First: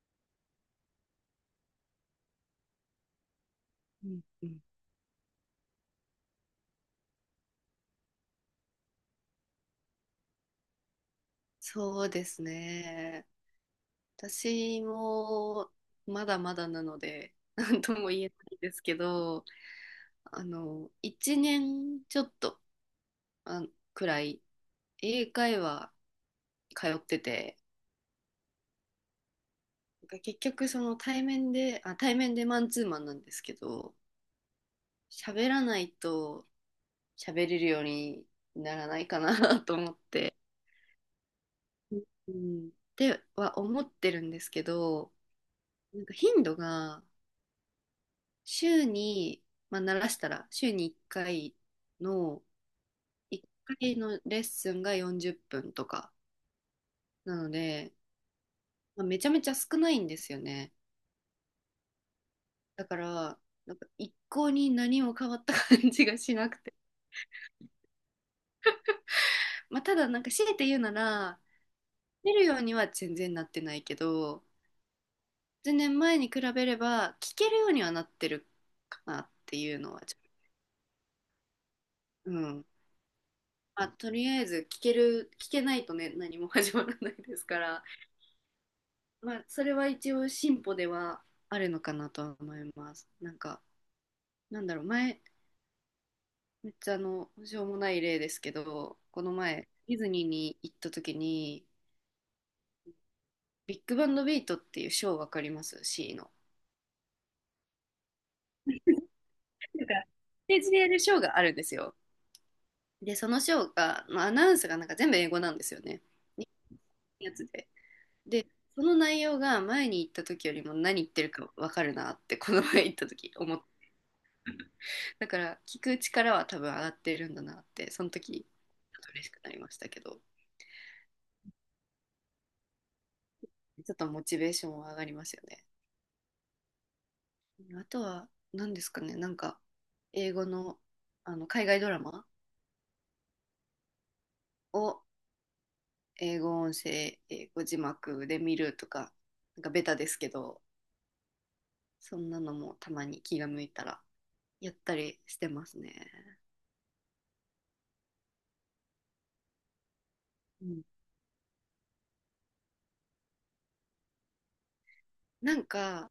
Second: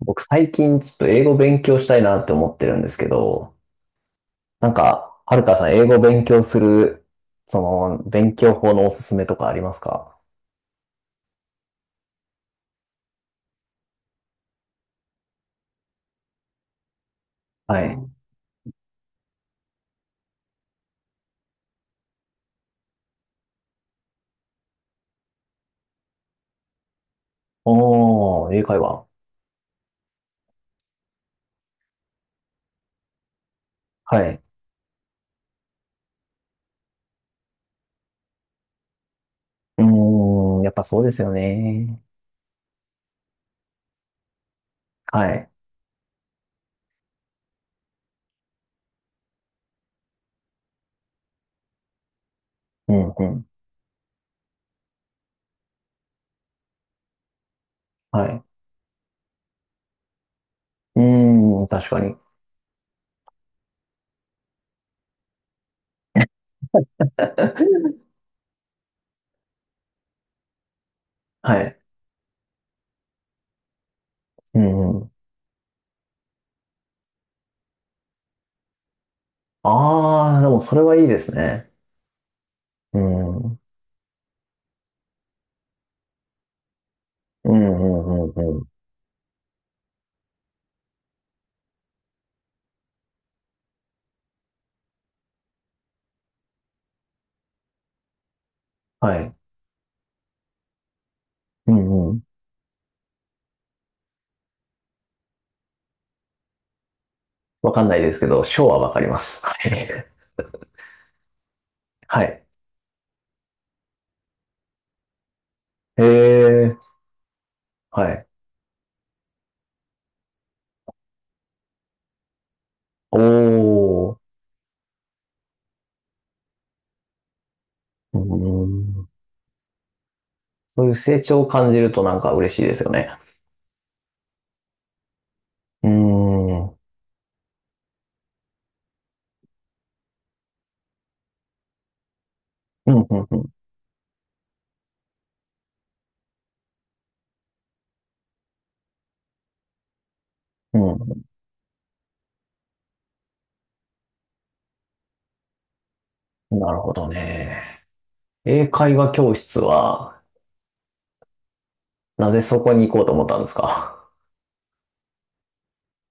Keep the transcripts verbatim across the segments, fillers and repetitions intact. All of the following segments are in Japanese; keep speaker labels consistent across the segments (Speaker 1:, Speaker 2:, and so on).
Speaker 1: 僕最近ちょっと英語勉強したいなって思ってるんですけど、
Speaker 2: うんうん。
Speaker 1: なんか、はるかさん英語勉強する、その、勉強法のおすすめとかありますか？
Speaker 2: そうですね。私もまだまだなので、なん
Speaker 1: は
Speaker 2: とも
Speaker 1: い。
Speaker 2: 言えないですけど、あの、いちねんちょっとあくらい英会話通ってて、
Speaker 1: おー、英会話。
Speaker 2: なんか結局その対面で、あ、対面でマンツーマンなんですけど、
Speaker 1: はい。
Speaker 2: 喋らないと喋れるようにならないかな と
Speaker 1: う
Speaker 2: 思って、
Speaker 1: ーん、やっぱそうですよね。
Speaker 2: うん、っては思ってるんですけど、
Speaker 1: はい。
Speaker 2: なんか頻度が週に、まあ、慣らしたら、週にいっかいの、
Speaker 1: うん、う
Speaker 2: 1
Speaker 1: ん。
Speaker 2: 回のレッスンがよんじゅっぷんとか。なので、
Speaker 1: はい。
Speaker 2: まあ、めちゃめちゃ少ないんですよね。
Speaker 1: うーん、確かに。
Speaker 2: だから、なんか一向に何も変わった感じがしなくて。まあ、ただ、なんか強いて言うなら、
Speaker 1: はい。
Speaker 2: 出るようには全然なってないけど、
Speaker 1: うん、うん。
Speaker 2: 全然前に比べれば、聞けるようにはなってるかなっていうのは、ちょ
Speaker 1: あー、でもそれはいいですね。
Speaker 2: うん。
Speaker 1: うん。うん、
Speaker 2: まあ、とりあえず聞ける、聞けないとね、何も始まらないです
Speaker 1: う
Speaker 2: から。
Speaker 1: ん、うん、うん。
Speaker 2: まあ、それは一応進歩ではあるのかなとは思います。なんか、なんだろう、前、めっちゃあの、しょうもない例ですけど、
Speaker 1: は
Speaker 2: この
Speaker 1: い。
Speaker 2: 前、ディズニーに行った時に、
Speaker 1: うん、うん。
Speaker 2: ビッグバンドビートっていうショーわかります？ C の。
Speaker 1: わかんないですけど、ショーはわかります。はい。
Speaker 2: なんか、ステージでやるショーがあるんですよ。
Speaker 1: はい。
Speaker 2: で、そのショーが、まあ、アナウンスがなんか全部英語なんですよね。
Speaker 1: へ
Speaker 2: 日
Speaker 1: え、
Speaker 2: 本のやつで。
Speaker 1: はい。
Speaker 2: で、その内容が前に行った時よりも何言ってるかわかるなって、この前行った
Speaker 1: お
Speaker 2: 時思っ
Speaker 1: ー、
Speaker 2: だから聞く力は多分上がってるんだなってその
Speaker 1: う
Speaker 2: 時
Speaker 1: ー
Speaker 2: ちょっ
Speaker 1: ん。
Speaker 2: と嬉しくなりましたけど。
Speaker 1: そういう成長を感じるとなんか嬉しいですよね。
Speaker 2: ちょっとモチベーションは上がりますよね。
Speaker 1: うーん。うん、
Speaker 2: あとは何ですかね。なんか英語のあの海外ドラマ
Speaker 1: うん、
Speaker 2: を英語音声英語字幕で見るとか、なんかベタですけど、
Speaker 1: うん。
Speaker 2: そんなのもたまに気が向いたらやったりしてますね。
Speaker 1: うん。なるほどね。英会話教室は、
Speaker 2: うん、
Speaker 1: なぜそこに行こうと思ったんですか？
Speaker 2: なんか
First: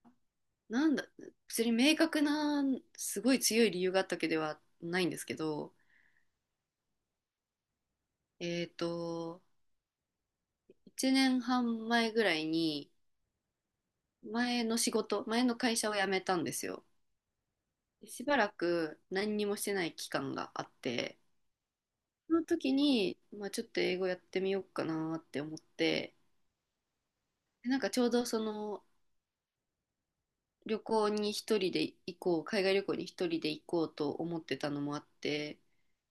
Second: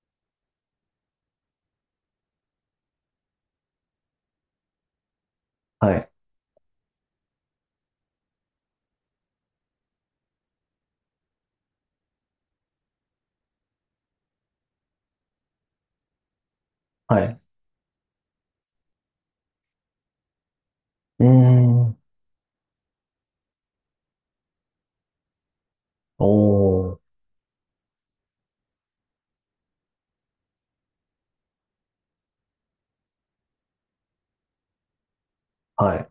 Speaker 2: なんだ別に明確な、すごい強い理由があったわけではないんですけど、
Speaker 1: はい、
Speaker 2: えっ、といちねんはん前ぐらいに前の仕事前の会社を辞めたんですよ。
Speaker 1: はい。
Speaker 2: しばらく何にもしてない期間があって、
Speaker 1: うーん。
Speaker 2: その時に、まあ、ちょっと英語やってみようかなって思って、
Speaker 1: おー、
Speaker 2: でなんかちょうどその旅行に一人で行こう海外旅行に一人で行こうと思ってたのもあって、
Speaker 1: はい。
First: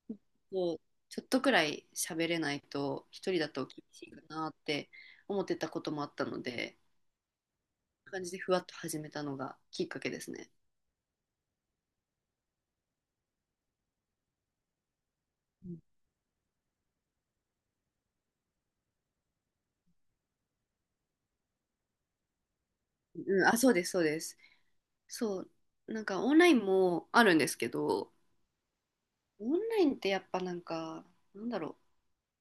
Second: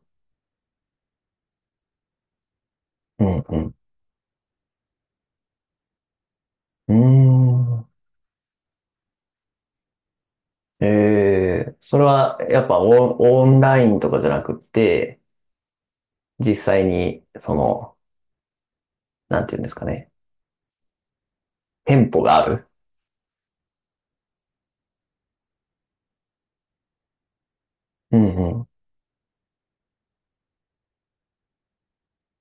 Speaker 2: もうちょっとくらい喋れないと
Speaker 1: う
Speaker 2: 一人だと
Speaker 1: ん、
Speaker 2: 厳しいかなって思ってたこともあったので、
Speaker 1: うん。うーん。
Speaker 2: 感じでふわっと始めたのがきっかけですね。
Speaker 1: えー、それはやっぱオン、オンラインとかじゃなくって、実際に、その、なんていうんですかね。店舗がある。
Speaker 2: うん、あ、そうです、そうです。そう、なんかオンラインもあるんですけど、
Speaker 1: うん
Speaker 2: オンラインってやっぱなんか、なんだろ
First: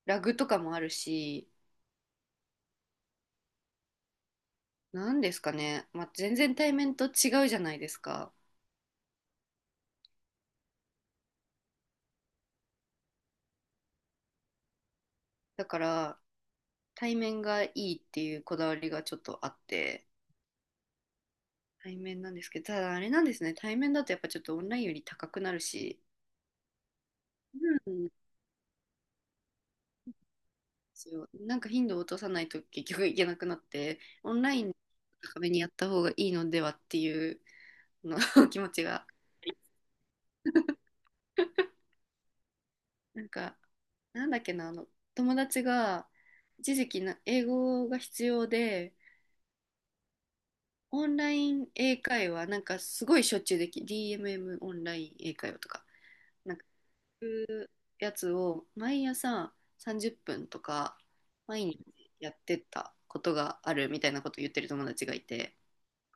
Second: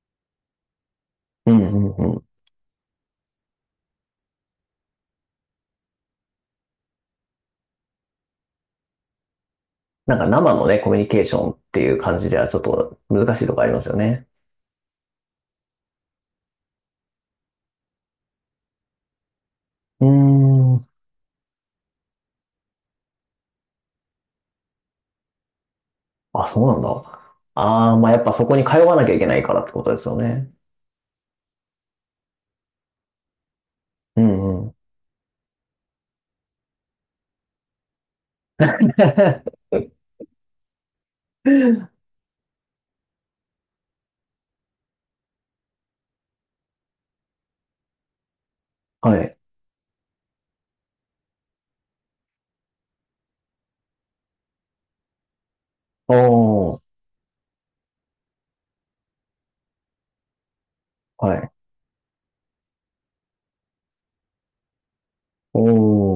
Speaker 2: う、ラグとかもあるし、
Speaker 1: うんうんうん。
Speaker 2: なんですかね、まあ、全然対面と違うじゃないですか。
Speaker 1: なんか生のね、コミュニケーションっていう感じではちょっと難しいとこありますよね。
Speaker 2: だから、対面がいいっていうこだわりがちょっとあっ
Speaker 1: う
Speaker 2: て、
Speaker 1: ーん。
Speaker 2: 対面なんですけど、ただあれなんですね、対面だとやっぱちょっとオンラインより高くなるし、
Speaker 1: あ、そうなんだ。
Speaker 2: う
Speaker 1: ああ、ま
Speaker 2: ん、
Speaker 1: あやっぱそこに通わなきゃいけないからってことですよね。
Speaker 2: そう、なんか頻度を落とさないと結局いけなくなって、
Speaker 1: う
Speaker 2: オンライ
Speaker 1: んうん。
Speaker 2: ン高めにやった方がいいのではっていう。の 気持ちが。なんか、なんだっけな、あの、友達が一時期な英語が必要で、
Speaker 1: はい。
Speaker 2: オンライン英会話、なんかすごいしょっちゅうでき、ディーエムエム オンライン英会話とか、
Speaker 1: お
Speaker 2: なんか
Speaker 1: お、
Speaker 2: そういうやつを毎朝さんじゅっぷんとか、
Speaker 1: はい。
Speaker 2: 毎日やってたことがあるみたいなことを言ってる友達がいて、
Speaker 1: お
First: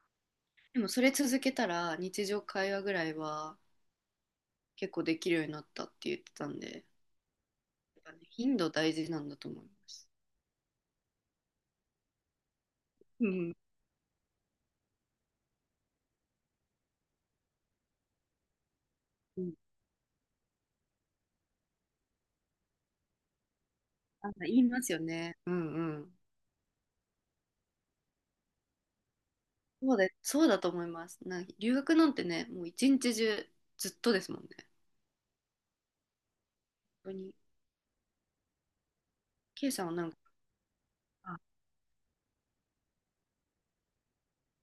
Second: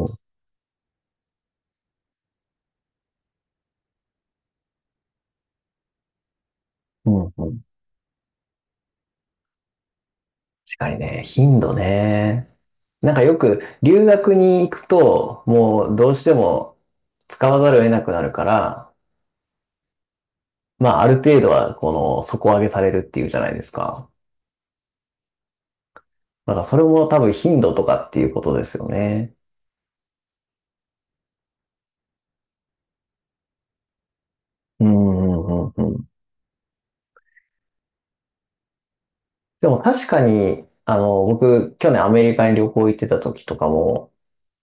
Speaker 1: お、
Speaker 2: でもそれ続けたら日常会話ぐらいは結構できるようになったって言ってたんで、
Speaker 1: うんうん。
Speaker 2: やっぱね頻度大事なんだと思います。
Speaker 1: 近いね。頻度ね。なんか
Speaker 2: う
Speaker 1: よ
Speaker 2: ん
Speaker 1: く留学に行くと、もうどうしても使わざるを得なくなるから、
Speaker 2: うん、
Speaker 1: まあある程度はこの底上げされるっていうじゃないですか。
Speaker 2: あ、言いますよね。うんうん。
Speaker 1: だからそれも多分頻度とかっていうことですよね。
Speaker 2: そうで、そうだと思います。なんか留学なんてね、もう一日中ずっとですもんね。
Speaker 1: うんうんうんうん。
Speaker 2: 本当に、
Speaker 1: で
Speaker 2: ケイ
Speaker 1: も
Speaker 2: さんはな
Speaker 1: 確
Speaker 2: んか、
Speaker 1: かに、あの、
Speaker 2: あ、
Speaker 1: 僕、去年アメリカに旅行行ってた時とかも、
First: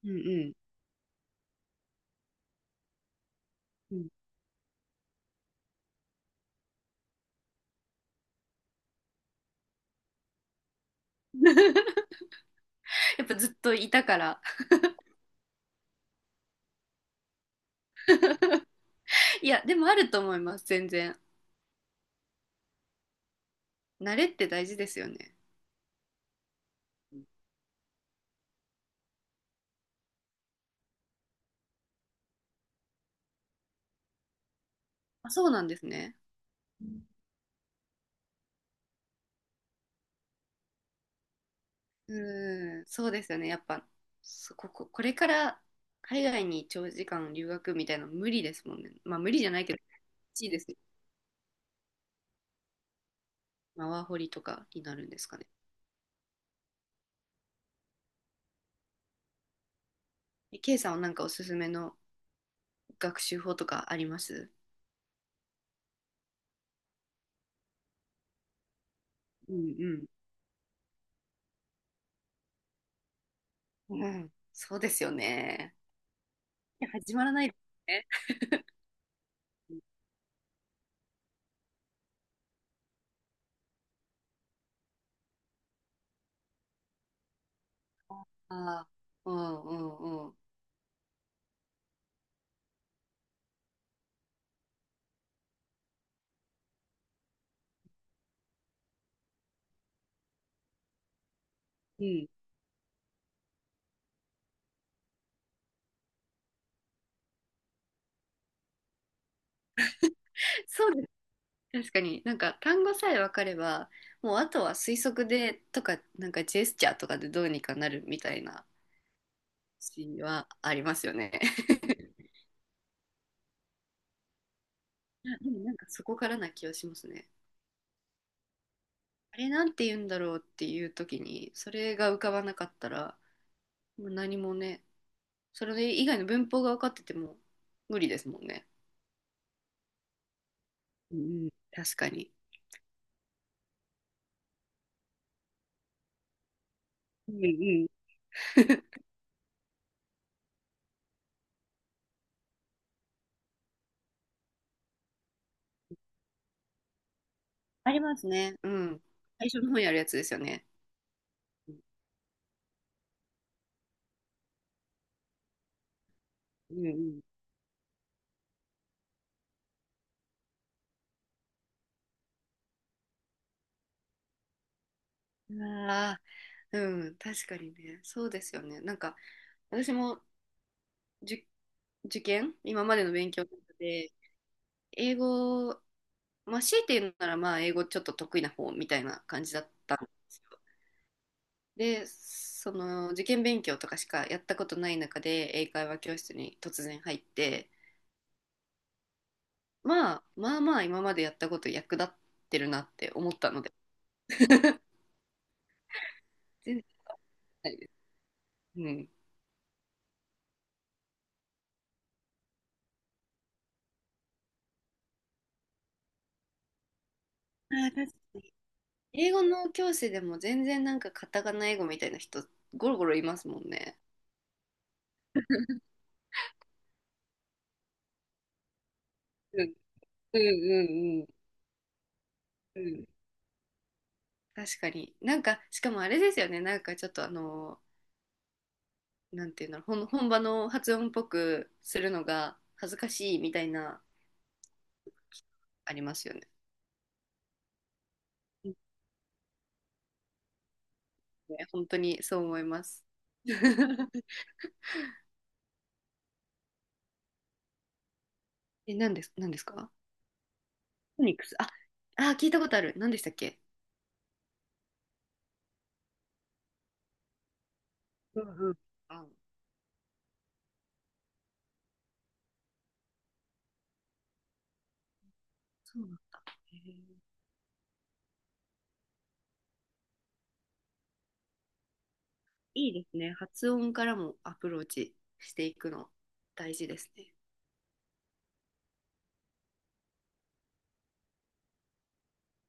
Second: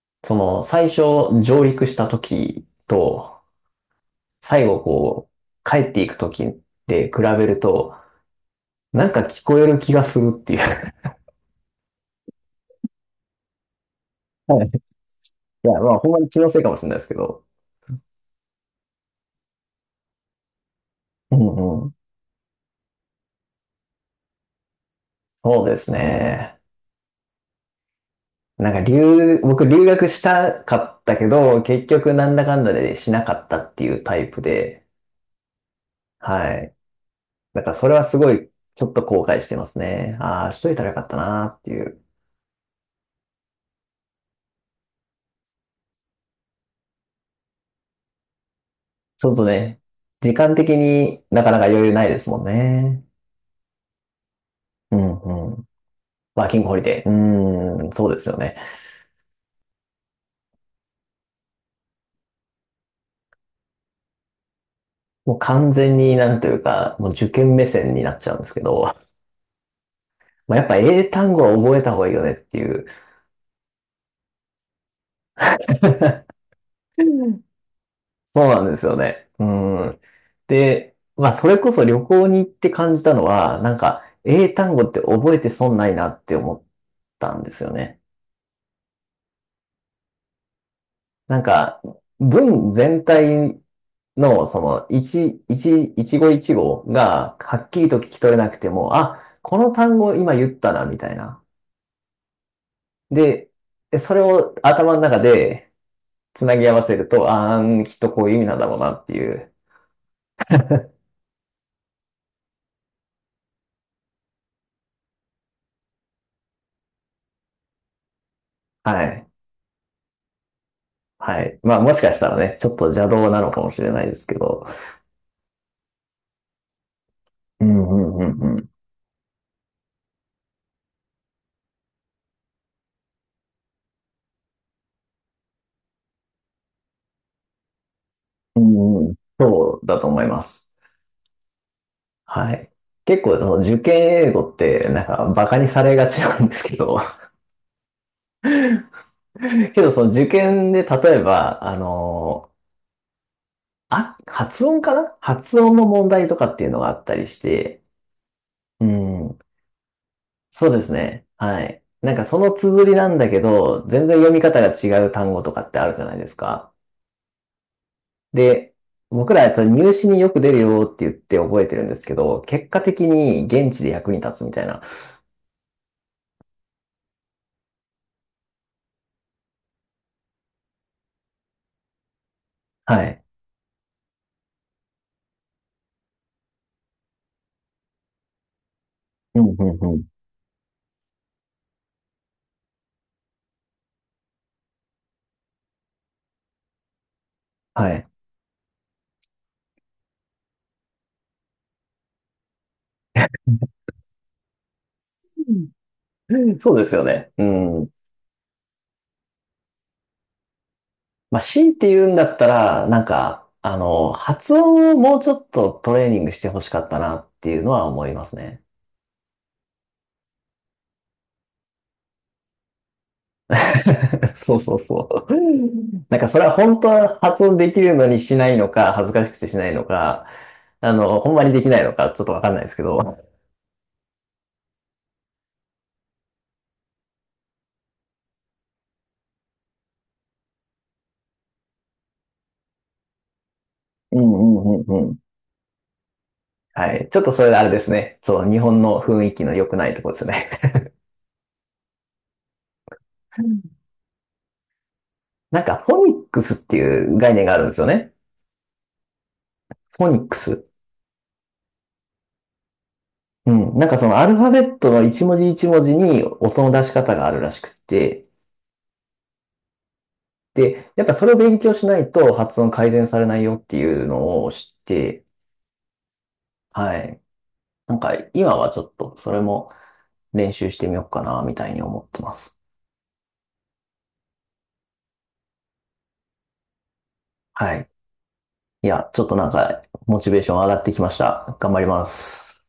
Speaker 2: うんう
Speaker 1: そ
Speaker 2: ん。
Speaker 1: の、最初上陸した時と、
Speaker 2: うん。
Speaker 1: 最後こう、帰っていく時で比べると、なんか聞こえる気がするっていう。
Speaker 2: やっぱずっといたから。
Speaker 1: はい。いや、まあ、ほんまに気のせいかもしれないですけど。
Speaker 2: いや、でもあると思います、全然。
Speaker 1: うんうん。
Speaker 2: 慣れって大事ですよね。
Speaker 1: そうですね。なんか留、僕留学したかったけど、結局なんだかんだでしなかったっていうタイプで、
Speaker 2: あ、そうなんですね。
Speaker 1: はい。だからそれはすごい、ちょっと後悔してますね。ああ、しといたらよかったなっていう。
Speaker 2: うん、そうですよね。やっぱ、そここ、これから海外に長時間留学みたいなの無理ですもんね。まあ
Speaker 1: ち
Speaker 2: 無
Speaker 1: ょっ
Speaker 2: 理
Speaker 1: と
Speaker 2: じゃないけど、
Speaker 1: ね、時
Speaker 2: いい
Speaker 1: 間
Speaker 2: です
Speaker 1: 的
Speaker 2: ね。
Speaker 1: になかなか余裕ないですもんね。
Speaker 2: まあワーホリとかにな
Speaker 1: う
Speaker 2: るん
Speaker 1: ん
Speaker 2: ですかね。
Speaker 1: うん。ワーキングホリデー。うーん、そうですよね。
Speaker 2: ケ K さんはなんかおすすめの学習法とかあります？
Speaker 1: もう完全になんというか、もう受験目線になっちゃうんですけど、
Speaker 2: うん
Speaker 1: まあ、やっぱ英単語は覚えた方がいいよねっていう。
Speaker 2: うん。うん、そうですよ ね。
Speaker 1: そ
Speaker 2: いや始まらないですね。
Speaker 1: うなんですよね。うん。で、まあそれこそ旅行に行って感じたのは、なんか英単語って覚えて損ないなって思ったんですよね。
Speaker 2: ああ、うんうんうん。
Speaker 1: なんか、文全体の、その、一、一、一語一語が、はっきりと聞き取れなくても、あ、この単語今言ったな、みたいな。
Speaker 2: うん。
Speaker 1: で、それを頭の中でつなぎ合わせると、あー、きっとこういう意味なんだろうなっていう。
Speaker 2: そうです。確かに、なんか単語さえ分かれば、もうあとは推測でとか、なんかジェスチャーとかでどうにかなるみたいな
Speaker 1: はい。
Speaker 2: シーンはありますよね。
Speaker 1: はい。まあ、もしかし たらね、ちょっと邪道なのかもしれないですけど。
Speaker 2: いやでもなんかそこからな気はしますね。
Speaker 1: うんうんうんうん。
Speaker 2: あれなんて言うんだろうっていう時に、それが浮かばなかったら、もう何もね、それ以外の文法が分かってても無理ですもん
Speaker 1: う
Speaker 2: ね。
Speaker 1: んうん、そうだと思います。
Speaker 2: うんうん、確かに。
Speaker 1: はい。結構、その受験英語って、なんか、バカにされがちなんですけど、
Speaker 2: うんうん、
Speaker 1: けど、その受験で、例えば、あの、あ、発音かな発音の問題とかっていうのがあったりして、
Speaker 2: ありますね。う
Speaker 1: う
Speaker 2: ん。
Speaker 1: ん、
Speaker 2: 最初の方やるやつですよね。
Speaker 1: そうですね。は
Speaker 2: う
Speaker 1: い。なんかその綴りなんだけど、全然読み方が違う単語とかってあるじゃないですか。
Speaker 2: ん
Speaker 1: で、僕らそれ入試によく出るよって言って覚えてるんですけど、結果的に現地で役に立つみたいな。
Speaker 2: うん。ああ、うん、確かにね。そうですよね。なんか、私もじ受験、今ま
Speaker 1: は
Speaker 2: での
Speaker 1: い。
Speaker 2: 勉強の中で、英語、まあ、強いて言うなら、まあ、英語ちょっと得意な方みたいな
Speaker 1: う
Speaker 2: 感じ
Speaker 1: ん、
Speaker 2: だ
Speaker 1: う
Speaker 2: っ
Speaker 1: ん、
Speaker 2: た
Speaker 1: う
Speaker 2: ん
Speaker 1: ん。
Speaker 2: ですよ。で、その、受験勉強とかしかやったことない中で、英会話教室に突然入って、
Speaker 1: はい。
Speaker 2: まあまあまあ今までやったこと役立ってるなって思ったので、
Speaker 1: そ
Speaker 2: 全
Speaker 1: うで
Speaker 2: 然
Speaker 1: すよね。う
Speaker 2: ないで
Speaker 1: ん。
Speaker 2: す、うん、
Speaker 1: まあ、強いて言うんだったら、なんか、あの、発音をもうちょっとトレーニングしてほしかったなっていうの
Speaker 2: あ
Speaker 1: は
Speaker 2: ー
Speaker 1: 思い
Speaker 2: 確か
Speaker 1: ます
Speaker 2: に
Speaker 1: ね。
Speaker 2: 英語の教師でも全然なんかカタカナ英語みたいな人ゴロゴロいますもんね。
Speaker 1: そうそうそう。なんかそれは本当は発音できるのにしないのか、恥ずかしくてし
Speaker 2: う
Speaker 1: ない
Speaker 2: ん
Speaker 1: のか、
Speaker 2: う
Speaker 1: あ
Speaker 2: ん
Speaker 1: の、
Speaker 2: うん
Speaker 1: ほんまにできないのか、ちょっとわかんないです
Speaker 2: う
Speaker 1: け
Speaker 2: ん、うん、
Speaker 1: ど。
Speaker 2: 確かに。なんかしかもあれですよね、なんかちょっとあのなんていうの本本場の発音っぽくするのが恥ずかしいみたいな
Speaker 1: うんうんうんうん。
Speaker 2: ありますよね。
Speaker 1: はい。ちょっとそれあれですね。そう、日
Speaker 2: うん、
Speaker 1: 本の雰囲気の良くないところですね。
Speaker 2: ね、本当にそう思います。
Speaker 1: なんか、フォニックスっていう概念があるんですよね。
Speaker 2: え、なんです、なんですか？
Speaker 1: フォニックス。
Speaker 2: フォニックス。あ、あ、聞いたことある。何でしたっ
Speaker 1: う
Speaker 2: け？
Speaker 1: ん。なんかそのアルファベットの一文字一文字に音の出し方があるらしくって、
Speaker 2: うんうん。あ、
Speaker 1: で、やっぱそれを勉強しないと発音改善されないよっていうのを知って、
Speaker 2: そうなんだ。へ
Speaker 1: は
Speaker 2: え、
Speaker 1: い。なんか今はちょっとそれも練習してみようかな、みたいに思ってます。
Speaker 2: いいですね。発音からもアプローチしていくの大事ですね。
Speaker 1: はい。いや、ちょっとなんかモチベーション上がってきました。頑張ります。